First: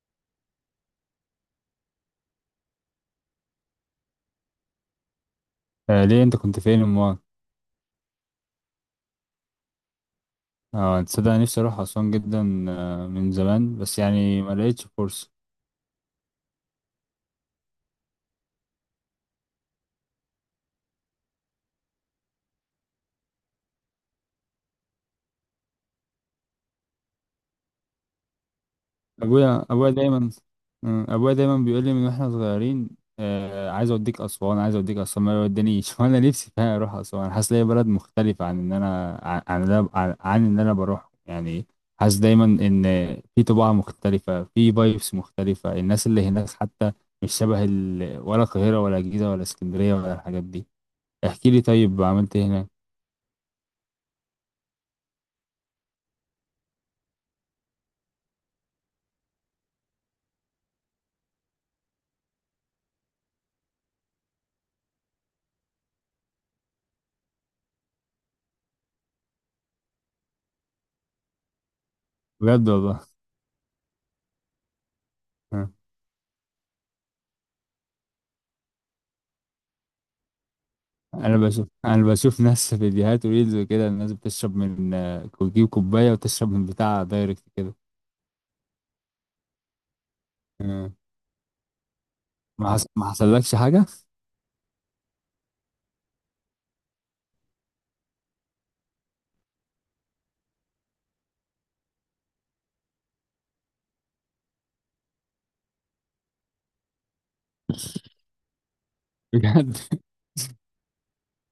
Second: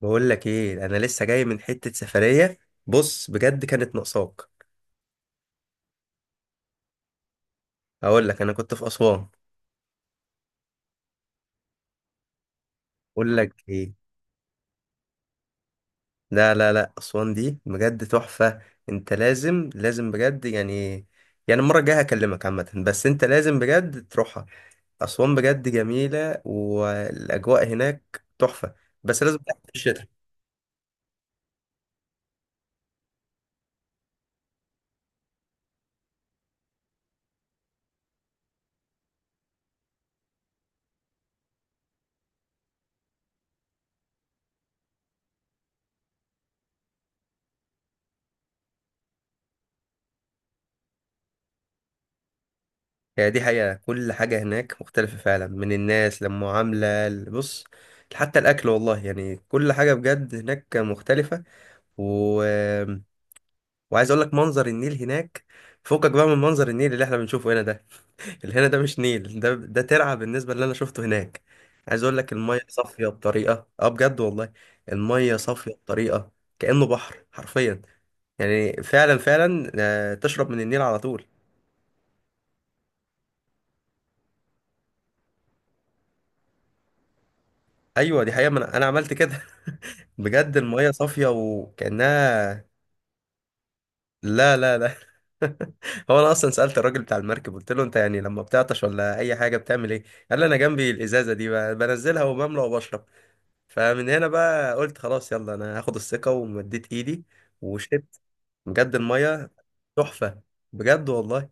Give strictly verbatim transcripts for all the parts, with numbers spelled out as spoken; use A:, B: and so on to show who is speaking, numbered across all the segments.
A: بقول لك ايه؟ انا لسه جاي من حتة سفرية. بص، بجد كانت ناقصاك.
B: آه، ليه انت كنت فين امال؟
A: اقول لك، انا كنت في اسوان.
B: اه، تصدق أنا نفسي اروح اسوان جدا آه من
A: اقول لك
B: زمان، بس
A: ايه،
B: يعني ما لقيتش فرصه.
A: لا لا لا، اسوان دي بجد تحفة. انت لازم لازم بجد، يعني، يعني المرة الجاية هكلمك عامة، بس انت لازم بجد تروحها. اسوان بجد جميلة والاجواء هناك تحفة، بس لازم تروح
B: ابويا
A: في
B: ابويا
A: الشتاء.
B: دايما. آه، ابويا دايما بيقول لي من واحنا صغيرين. آه عايز اوديك اسوان، عايز اوديك اسوان، ما يودينيش وانا نفسي فيها اروح اسوان، حاسس ليا بلد مختلفه عن ان انا عن عن اللي أنا- عن عن ان انا بروح يعني. حاسس دايما ان في طباع مختلفه، في فايبس مختلفه، الناس اللي هناك حتى مش شبه ال... ولا القاهره ولا الجيزه ولا اسكندريه ولا الحاجات دي. احكي لي طيب، عملت ايه هناك؟
A: يعني دي حقيقة، كل حاجة هناك مختلفة فعلا، من الناس للمعاملة. بص، حتى الاكل والله، يعني كل حاجة بجد هناك مختلفة. و... وعايز اقول لك منظر النيل هناك فوقك بقى من منظر النيل اللي احنا بنشوفه هنا ده. اللي هنا ده مش نيل، ده ده ترعة بالنسبة اللي انا شفته هناك. عايز اقول لك المية
B: بجد والله.
A: صافية بطريقة، اه بجد والله، المية
B: آه.
A: صافية بطريقة كأنه بحر حرفيا. يعني فعلا فعلا، آه، تشرب من النيل على طول.
B: انا بشوف انا بشوف ناس في فيديوهات وريلز وكده، الناس بتشرب من آه، بتجيب كوبايه وتشرب من بتاع دايركت كده.
A: ايوه دي حقيقة، ما انا أنا عملت كده. بجد المية
B: آه.
A: صافية وكأنها...
B: ما حص... ما حصلكش حاجه؟
A: لا لا لا. هو انا اصلا سالت الراجل بتاع المركب، قلت له: انت يعني لما بتعطش ولا اي حاجه بتعمل ايه؟ قال لي: انا جنبي الازازه دي، ب- بنزلها وبملى وبشرب. فمن هنا بقى قلت خلاص، يلا انا هاخد الثقه ومديت ايدي وشربت. بجد الميه
B: بجد
A: تحفه، بجد والله.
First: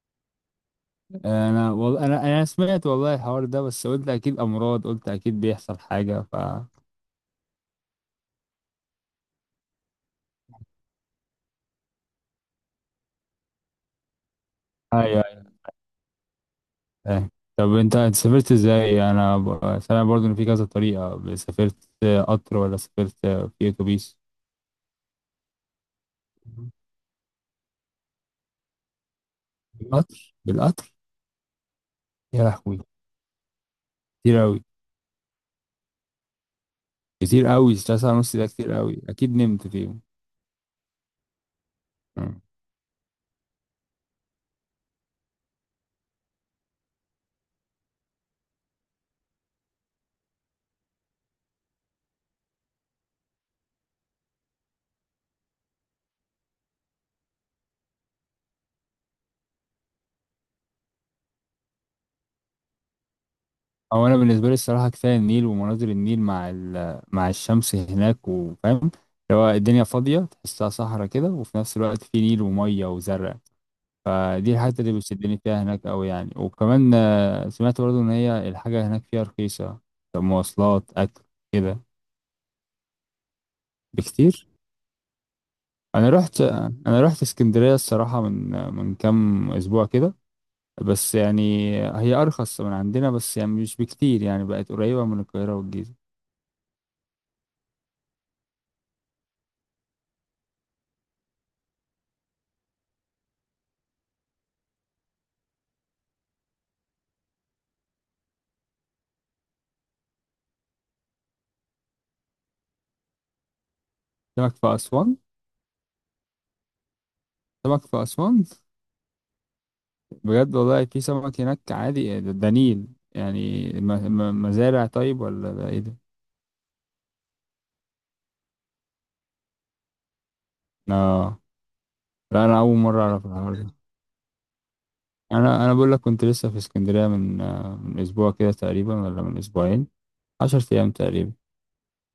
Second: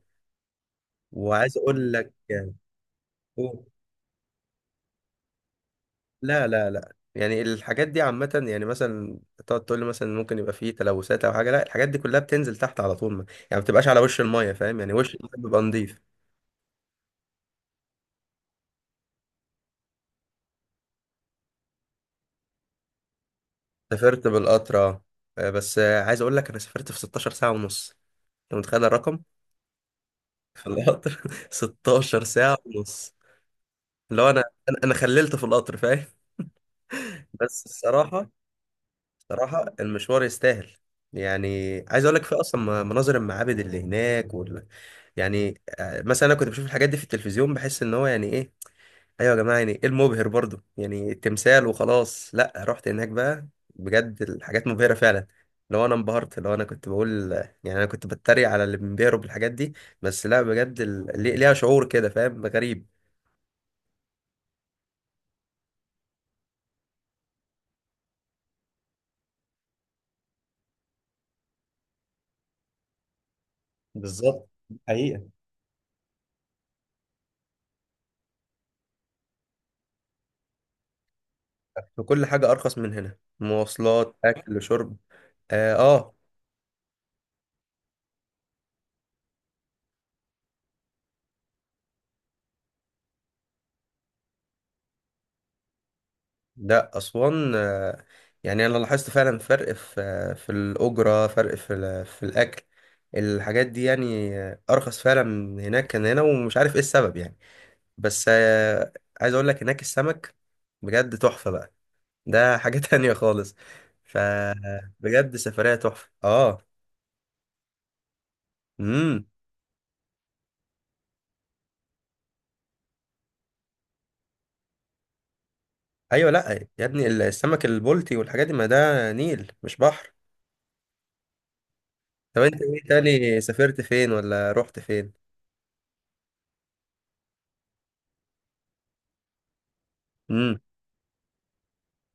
A: وعايز
B: انا
A: اقول
B: والله،
A: لك
B: انا انا
A: يعني...
B: سمعت والله الحوار ده،
A: أوه.
B: بس قلت اكيد امراض، قلت اكيد بيحصل حاجه ف.
A: لا لا لا، يعني الحاجات دي عامة. يعني مثلا تقعد تقول لي مثلا ممكن يبقى فيه تلوثات أو حاجة، لا الحاجات دي كلها بتنزل تحت على طول، ما يعني ما بتبقاش على وش المية، فاهم؟ يعني وش المية
B: ايوه،
A: بيبقى نضيف.
B: ايوه. طب انت أنت سافرت ازاي؟ انا ب... سامع برضو ان في كذا طريقه سافرت. آه، قطر، ولا سافرت آه، في اتوبيس؟
A: سافرت بالقطر، اه. آه، بس آه، عايز اقول لك انا سافرت في ستاشر ساعة ونص. انت متخيل الرقم؟
B: بالقطر،
A: في
B: بالقطر.
A: القطر، ستاشر
B: يا
A: ساعة
B: لهوي.
A: ونص، اللي هو انا
B: كتير أوي.
A: انا أنا خللت في القطر، فاهم؟
B: كتير
A: بس
B: قوي، ثلاثة ساعة
A: الصراحة،
B: ونص ده كتير قوي، اكيد
A: الصراحة
B: نمت فيهم.
A: المشوار يستاهل. يعني عايز اقول لك، في
B: مم.
A: اصلا م- مناظر المعابد اللي هناك وال... يعني آه، مثلا انا كنت بشوف الحاجات دي في التلفزيون، بحس ان هو يعني ايه، ايوه يا جماعه يعني ايه المبهر برضو يعني التمثال وخلاص. لا، رحت هناك بقى بجد الحاجات مبهره فعلا. لو انا انبهرت، لو انا كنت بقول، يعني انا كنت بتريق على اللي بينبهروا بالحاجات دي، بس لا بجد ال- لي- ليها شعور كده، فاهم؟ غريب.
B: او انا بالنسبة لي الصراحة كفاية النيل ومناظر النيل مع ال- مع الشمس هناك، وفاهم اللي هو الدنيا فاضية تحسها صحراء كده، وفي نفس الوقت في نيل ومية وزرع.
A: بالظبط.
B: فدي الحتة اللي
A: حقيقة،
B: بتشدني فيها هناك قوي يعني، وكمان آه، سمعت برضو ان هي الحاجة هناك فيها رخيصة. مواصلات، اكل. كده.
A: وكل حاجه ارخص من هنا، مواصلات
B: بكتير.
A: اكل شرب. اه،
B: انا
A: آه.
B: رحت انا رحت اسكندرية الصراحة من من كام اسبوع كده. بس يعني هي أرخص من عندنا، بس يعني مش بكتير، يعني بقت قريبة من القاهرة والجيزة.
A: لا أسوان، آه، يعني أنا لاحظت فعلا فرق في آه، في الأجرة، فرق في ال- في الأكل. الحاجات دي يعني آه، أرخص فعلا من هناك كان هنا، ومش عارف إيه السبب يعني. بس آه، عايز أقول لك، هناك السمك بجد تحفة بقى، ده حاجة تانية خالص.
B: سمك في أسوان؟
A: فبجد سفرية تحفة، آه.
B: سمك في أسوان؟
A: امم.
B: بجد والله، في سمك هناك عادي، إيه ده ده نيل يعني، م- م- مزارع طيب ولا ده إيه ده؟
A: أيوة، لأ، يا ابني السمك البلطي والحاجات دي، ما ده نيل مش بحر.
B: آه،
A: طب
B: لا أنا
A: أنت
B: أول
A: إيه
B: مرة أعرف
A: تاني؟
B: الحوار ده.
A: سافرت فين ولا رحت فين؟
B: أنا أنا بقول لك كنت لسه في اسكندرية من آه، من أسبوع كده تقريبا، ولا من أسبوعين.
A: امم.
B: عشر أيام تقريبا.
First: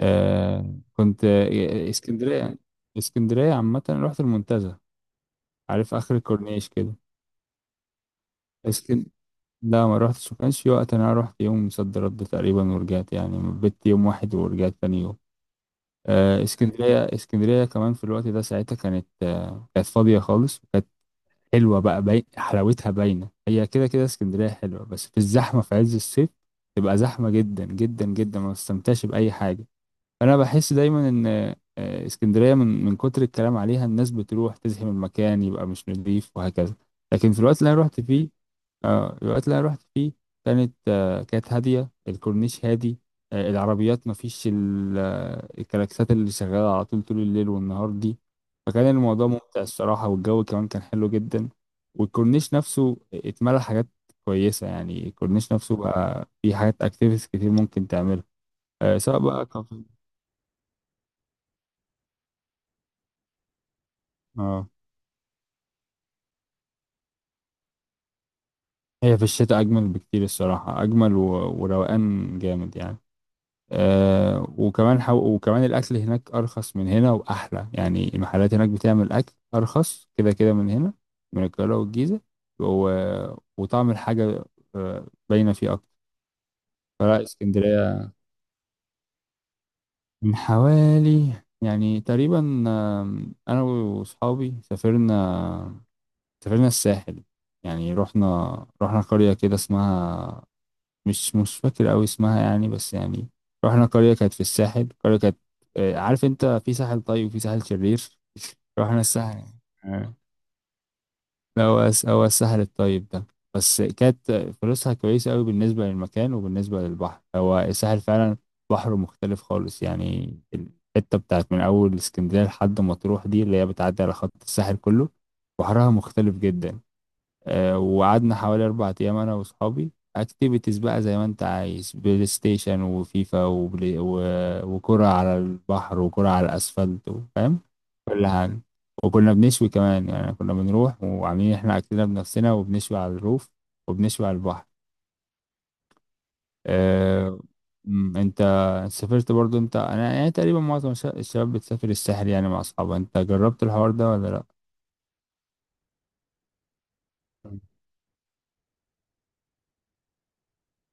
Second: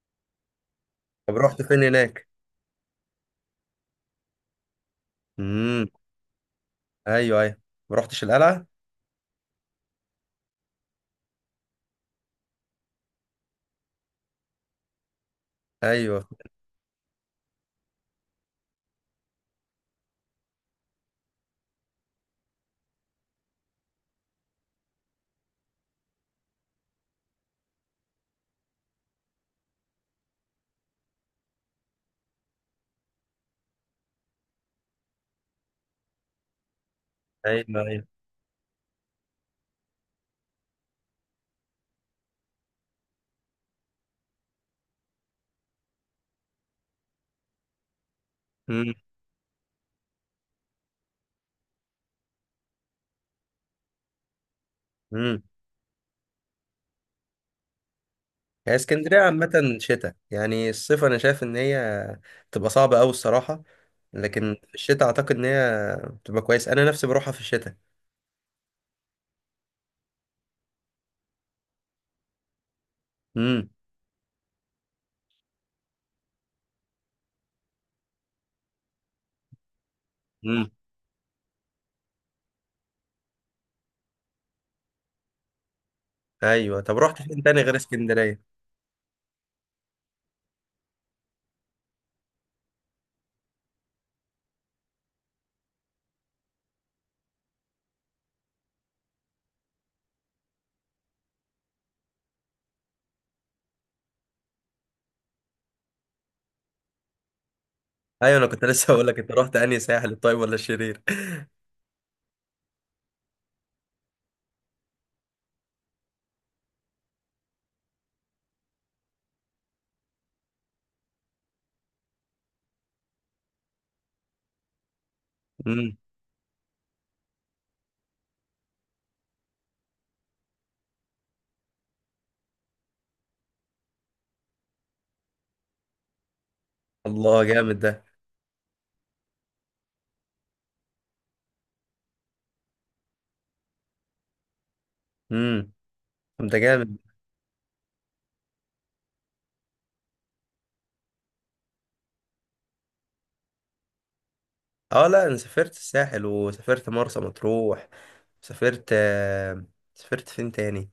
B: آه كنت
A: طب رحت فين
B: آه،
A: هناك؟
B: اسكندرية. اسكندرية عامة، رحت المنتزه.
A: امم.
B: عارف آخر الكورنيش
A: ايوه ايوه، ما رحتش القلعه.
B: كده. لا ما رحتش، ما كانش في وقت، انا رحت يوم صد رد تقريبا ورجعت، يعني بت يوم واحد ورجعت تاني يوم.
A: ايوه
B: آه اسكندريه، اسكندريه كمان في الوقت ده ساعتها كانت آه كانت فاضيه خالص، وكانت حلوه بقى، باين حلاوتها باينه. هي كده كده اسكندريه حلوه، بس في الزحمه في عز الصيف تبقى زحمه جدا جدا جدا، ما تستمتعش باي حاجه. انا بحس دايما ان آه، اسكندريه من من كتر الكلام عليها، الناس بتروح تزحم المكان، يبقى مش نظيف، وهكذا. لكن في الوقت اللي انا
A: ايوه
B: رحت
A: ايوه.
B: فيه، آه، الوقت اللي انا رحت فيه كانت آه، كانت هاديه، الكورنيش هادي، آه، العربيات ما فيش ال- آه، الكلاكسات اللي شغاله على طول طول الليل والنهار دي.
A: امم.
B: فكان الموضوع ممتع الصراحه، والجو كمان كان حلو جدا. والكورنيش نفسه اتملى حاجات كويسه، يعني
A: امم.
B: الكورنيش نفسه بقى فيه حاجات، اكتيفيتيز كتير ممكن تعملها.
A: هي
B: آه، سواء
A: اسكندريه
B: بقى
A: عامه
B: كافيه.
A: شتاء. يعني الصيف انا شايف ان هي تبقى صعبه قوي الصراحه، لكن
B: اه،
A: في الشتاء اعتقد ان هي بتبقى كويس، انا نفسي بروحها في الشتاء.
B: هي في الشتاء أجمل بكتير الصراحة، أجمل و... وروقان جامد يعني.
A: امم.
B: أه وكمان حو... وكمان الأكل هناك أرخص من هنا وأحلى، يعني المحلات هناك بتعمل أكل أرخص كده كده
A: امم.
B: من هنا، من القاهرة والجيزة. و... وطعم الحاجة آه، باينة فيه أكتر.
A: ايوه، طب رحت
B: فلا
A: فين تاني غير
B: اسكندرية
A: اسكندريه؟
B: من حوالي، يعني تقريبا، آم، أنا وأصحابي سافرنا، سافرنا الساحل. يعني رحنا رحنا قرية كده اسمها، مش مش فاكر أوي اسمها يعني، بس يعني رحنا قرية كانت في الساحل، قرية كانت آه، عارف أنت، في ساحل طيب وفي ساحل شرير.
A: ايوه انا كنت لسه
B: رحنا
A: هقول لك، انت
B: الساحل
A: رحت انهي
B: يعني.
A: ساحل،
B: آه.
A: الطيب ولا الشرير؟
B: لا هو الس- هو الساحل الطيب ده. بس كانت فلوسها كويسة أوي بالنسبة للمكان وبالنسبة للبحر، هو الساحل فعلا بحره مختلف خالص. يعني الحتة بتاعت من أول اسكندرية لحد مطروح دي، اللي هي بتعدي على خط الساحل كله، بحرها
A: امم.
B: مختلف جدا. آه، وقعدنا حوالي أربع أيام أنا وأصحابي، أكتيفيتيز بقى زي ما أنت عايز، بلاي ستيشن وفيفا وبلاي و... وكرة على البحر وكرة على الأسفلت و-
A: الله،
B: فاهم،
A: جامد ده.
B: كل حاجة. وكنا بنشوي كمان، يعني كنا بنروح وعاملين إحنا أكلنا بنفسنا وبنشوي على الروف وبنشوي على البحر.
A: امم. طب ده جامد.
B: أه... أمم، أنت سافرت برضو أنت، أنا يعني تقريبا معظم الش- الشباب بتسافر الساحل يعني مع أصحابها، أنت جربت الحوار ده ولا لأ؟
A: اه لا، انا سافرت الساحل وسافرت مرسى مطروح، سافرت آه، سافرت فين تاني،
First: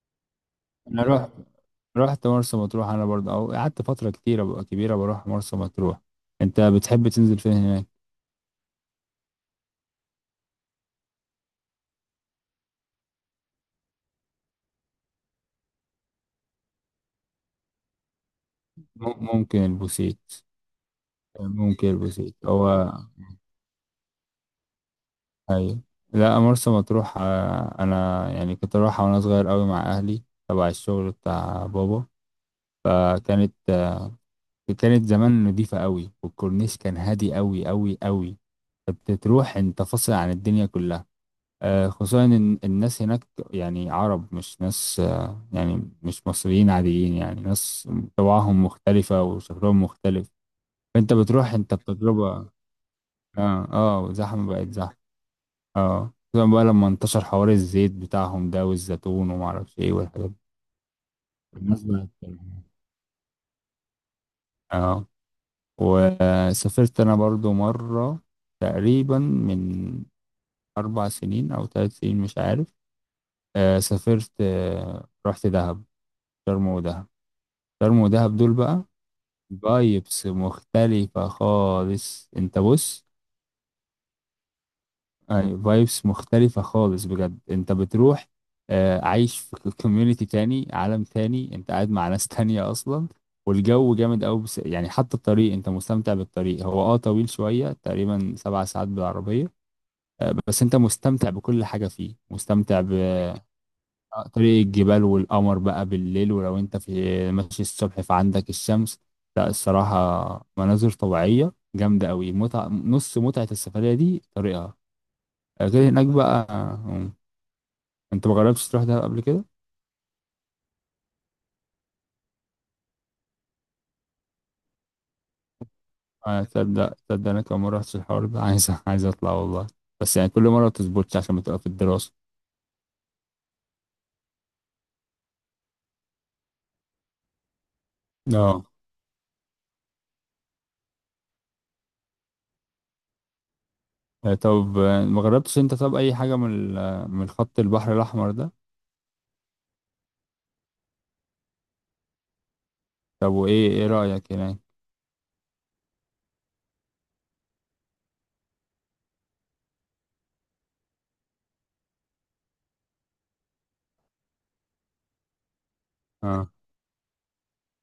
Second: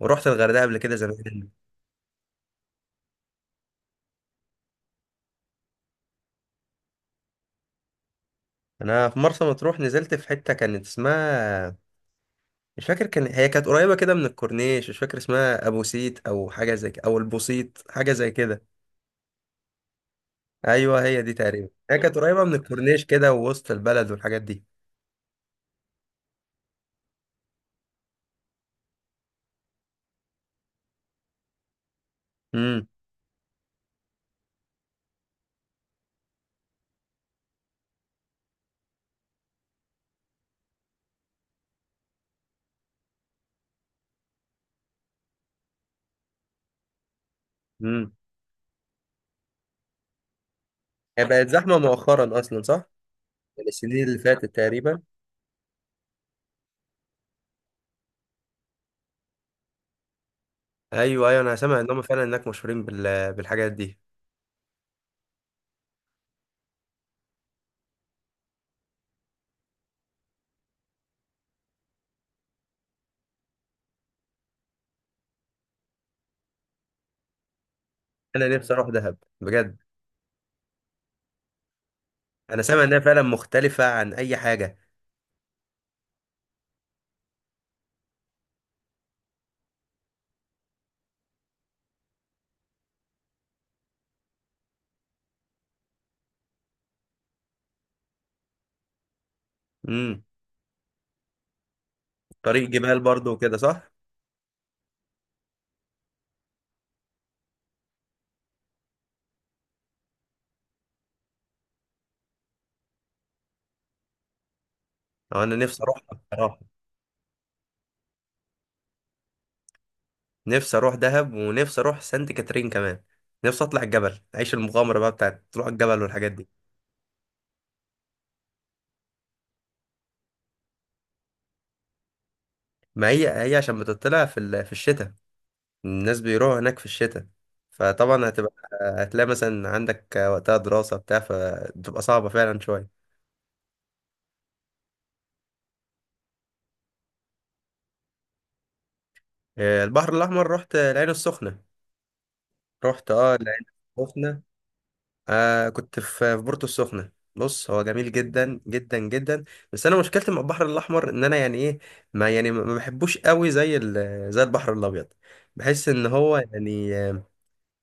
A: ورحت الغردقه قبل كده
B: أنا رحت
A: زمان.
B: رحت مرسى مطروح، انا برضه او قعدت فتره كتيره بقى كبيره بروح مرسى مطروح. انت بتحب تنزل فين هناك؟
A: انا في مرسى مطروح نزلت في حته كانت اسمها، مش فاكر، كان هي كانت قريبه كده من الكورنيش، مش فاكر اسمها، ابو سيت او حاجه زي كده، او البوسيت حاجه زي كده.
B: مم- ممكن البوسيت.
A: ايوه هي دي تقريبا،
B: ممكن
A: هي كانت
B: البوسيت
A: قريبه من
B: هو.
A: الكورنيش كده، ووسط البلد والحاجات دي.
B: ايوه. لا مرسى مطروح، آه، انا يعني كنت اروحها وانا صغير قوي مع اهلي، تبع الشغل بتاع بابا.
A: امم.
B: فكانت آه، كانت زمان نضيفه قوي، والكورنيش كان هادي قوي قوي قوي، فبتروح انت فاصل عن الدنيا كلها. آه، خصوصا ان الناس هناك يعني عرب، مش ناس، آه، يعني مش مصريين عاديين، يعني ناس
A: امم.
B: طباعهم مختلفة وشكلهم مختلف، فانت
A: هي بقت
B: بتروح انت
A: زحمه مؤخرا
B: بتجربة.
A: اصلا، صح؟
B: اه،
A: السنين
B: اه،
A: اللي فاتت
B: زحمة، بقت زحمة.
A: تقريبا.
B: اه، خصوصا بقى لما انتشر حوار الزيت بتاعهم ده والزيتون ومعرفش ايه والحاجات دي.
A: ايوه ايوه، انا سامع
B: الناس
A: ان هم
B: بقت.
A: فعلا هناك مشهورين بال... بالحاجات دي.
B: اه. وسافرت انا برضو مرة تقريبا من اربع سنين او ثلاث سنين مش عارف. آه سافرت، آه رحت دهب، شرم ودهب، شرم ودهب
A: انا
B: دول
A: نفسي
B: بقى
A: اروح دهب بجد.
B: فايبس مختلفة خالص. انت
A: انا سامع انها
B: بص،
A: فعلا مختلفه عن اي حاجه.
B: فايبس مختلفة خالص بجد، انت بتروح، آه، عايش في كوميونيتي تاني، عالم تاني، انت قاعد مع ناس تانية اصلا. والجو جامد قوي، بس يعني حتى الطريق انت مستمتع بالطريق، هو اه طويل شوية تقريبا سبع ساعات بالعربية.
A: امم.
B: آه، بس انت مستمتع بكل حاجة فيه،
A: طريق
B: مستمتع ب
A: جبال برضو وكده، صح؟
B: آه، طريق الجبال والقمر بقى بالليل، ولو انت في ماشي الصبح فعندك الشمس. لا الصراحة، مناظر طبيعية جامدة قوي، متعة، نص متعة السفرية دي طريقها.
A: أو انا
B: آه،
A: نفسي
B: غير
A: اروح
B: هناك بقى،
A: بصراحه.
B: آه، انت ما جربتش تروح دهب قبل كده؟
A: نفسي اروح دهب ونفسي اروح سانت كاترين كمان. نفسي اطلع الجبل، اعيش المغامره بقى بتاعت تروح الجبل والحاجات
B: آه،
A: دي.
B: تصدق، تصدق انا كمان ما رحتش الحوار ده عايز عايز اطلع والله، بس يعني كل مرة ما بتظبطش عشان بتبقى في الدراسة.
A: ما هي هي عشان بتطلع في ال- في الشتاء، الناس بيروحوا هناك في الشتاء، فطبعا هتبقى،
B: اه.
A: هتلاقي مثلا عندك وقتها دراسه بتاع، فتبقى صعبه فعلا شويه.
B: آه، طب آه، ما جربتش انت، طب اي حاجة من ال- آه، من خط البحر الاحمر ده؟
A: آه، البحر الاحمر، رحت العين السخنه. رحت
B: طب
A: اه العين
B: وايه ايه رأيك
A: السخنه.
B: هناك؟
A: آه كنت في في بورتو السخنة. بص هو جميل جدا جدا جدا، بس انا مشكلتي مع البحر الاحمر، ان انا يعني ايه، ما يعني ما ما بحبوش قوي زي ال- زي البحر الابيض. بحس ان هو
B: اه،
A: يعني آه،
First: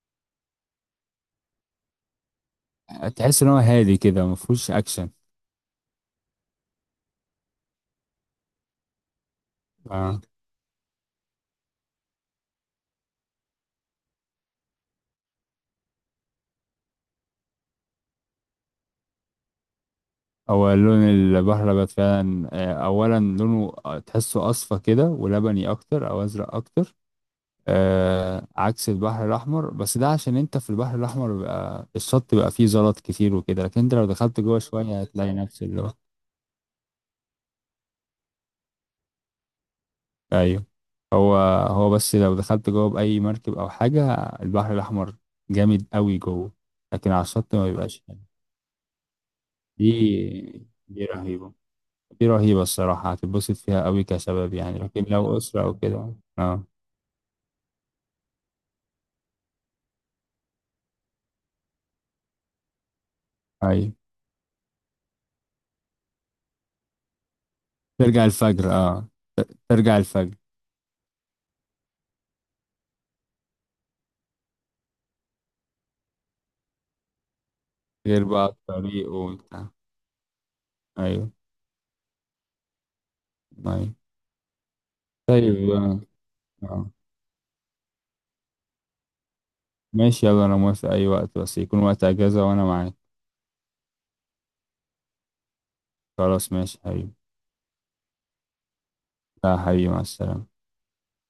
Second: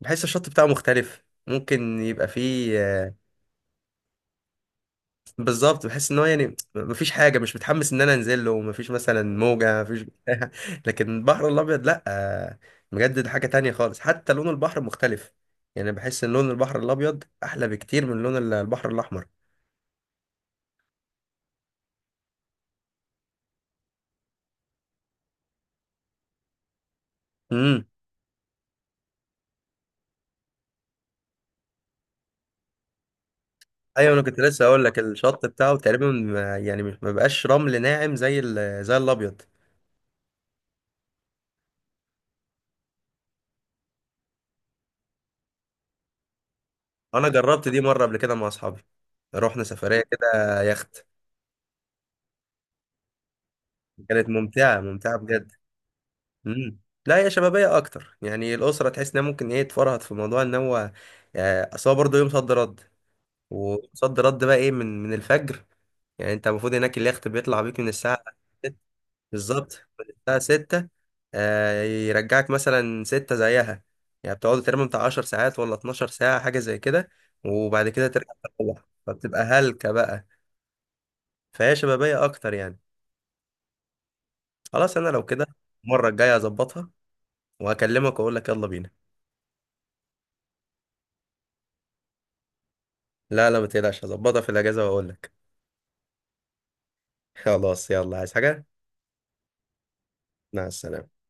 A: بحس الشط بتاعه مختلف، ممكن يبقى فيه آه،
B: تحس ان هو هادي كده ما فيهوش اكشن.
A: بالظبط، بحس ان هو يعني ما فيش حاجه، مش متحمس ان انا انزل له، ما فيش مثلا موجه، ما فيش
B: آه.
A: بتاع. لكن البحر الابيض لا، آه، بجد ده حاجه تانية خالص، حتى لون البحر مختلف. يعني بحس ان لون البحر الابيض احلى بكتير من لون البحر الاحمر.
B: هو لون البحلبات فعلا، آه، أولا لونه تحسه أصفى كده ولبني أكتر أو أزرق أكتر.
A: امم.
B: آه عكس البحر الأحمر، بس ده عشان أنت في البحر الأحمر بيبقى الشط بيبقى فيه زلط كتير وكده، لكن أنت لو
A: ايوه انا كنت
B: دخلت جوه
A: لسه اقول لك،
B: شوية هتلاقي
A: الشط
B: نفس
A: بتاعه
B: اللي هو.
A: تقريبا ما- يعني مش- ما بقاش رمل ناعم زي ال- زي الابيض.
B: أيوه. هو هو بس لو دخلت جوه بأي مركب أو حاجة، البحر الأحمر جامد قوي جوه، لكن على
A: انا
B: الشط ما
A: جربت دي
B: بيبقاش
A: مره قبل
B: حلو.
A: كده مع اصحابي، رحنا سفريه كده
B: دي دي
A: يخت.
B: رهيبة. دي رهيبة الصراحة، هتتبسط فيها قوي
A: كانت
B: كشباب يعني،
A: ممتعه،
B: لكن
A: ممتعه
B: لو
A: بجد.
B: أسرة أو كده. اه.
A: امم. لا هي شبابيه اكتر، يعني الاسره تحس انها ممكن ايه تفرهد في موضوع ان هو، آه، اصل هو برضه يوم صد رد،
B: أيوة،
A: وصد رد بقى ايه، من من الفجر. يعني انت المفروض هناك اليخت بيطلع بيك من الساعه،
B: ترجع الفجر، اه. ت-
A: بالظبط،
B: ترجع الفجر.
A: بتاع ستة، آه، يرجعك مثلا ستة زيها. يعني بتقعدوا تقريبا بتاع عشر ساعات ولا اتناشر ساعة، حاجة زي كده، وبعد كده
B: غير
A: ترجع،
B: بقى
A: تروح،
B: الطريق
A: فبتبقى
B: وبتاع.
A: هلكة بقى.
B: أيوة،
A: فهي شبابية أكتر يعني.
B: أيوة.
A: خلاص، أنا لو كده
B: طيب، اه.
A: المرة الجاية هظبطها
B: آه.
A: وهكلمك وأقول لك يلا بينا.
B: ماشي يلا، أنا موافق أي وقت، بس يكون وقت أجازة وأنا معاك.
A: لا لا، ما تقلقش، هظبطها في الأجازة وأقول لك.
B: خلاص ماشي حبيبي.
A: خلاص، يلا عايز حاجة؟
B: لا حبيبي، مع السلامة.
A: مع السلامة.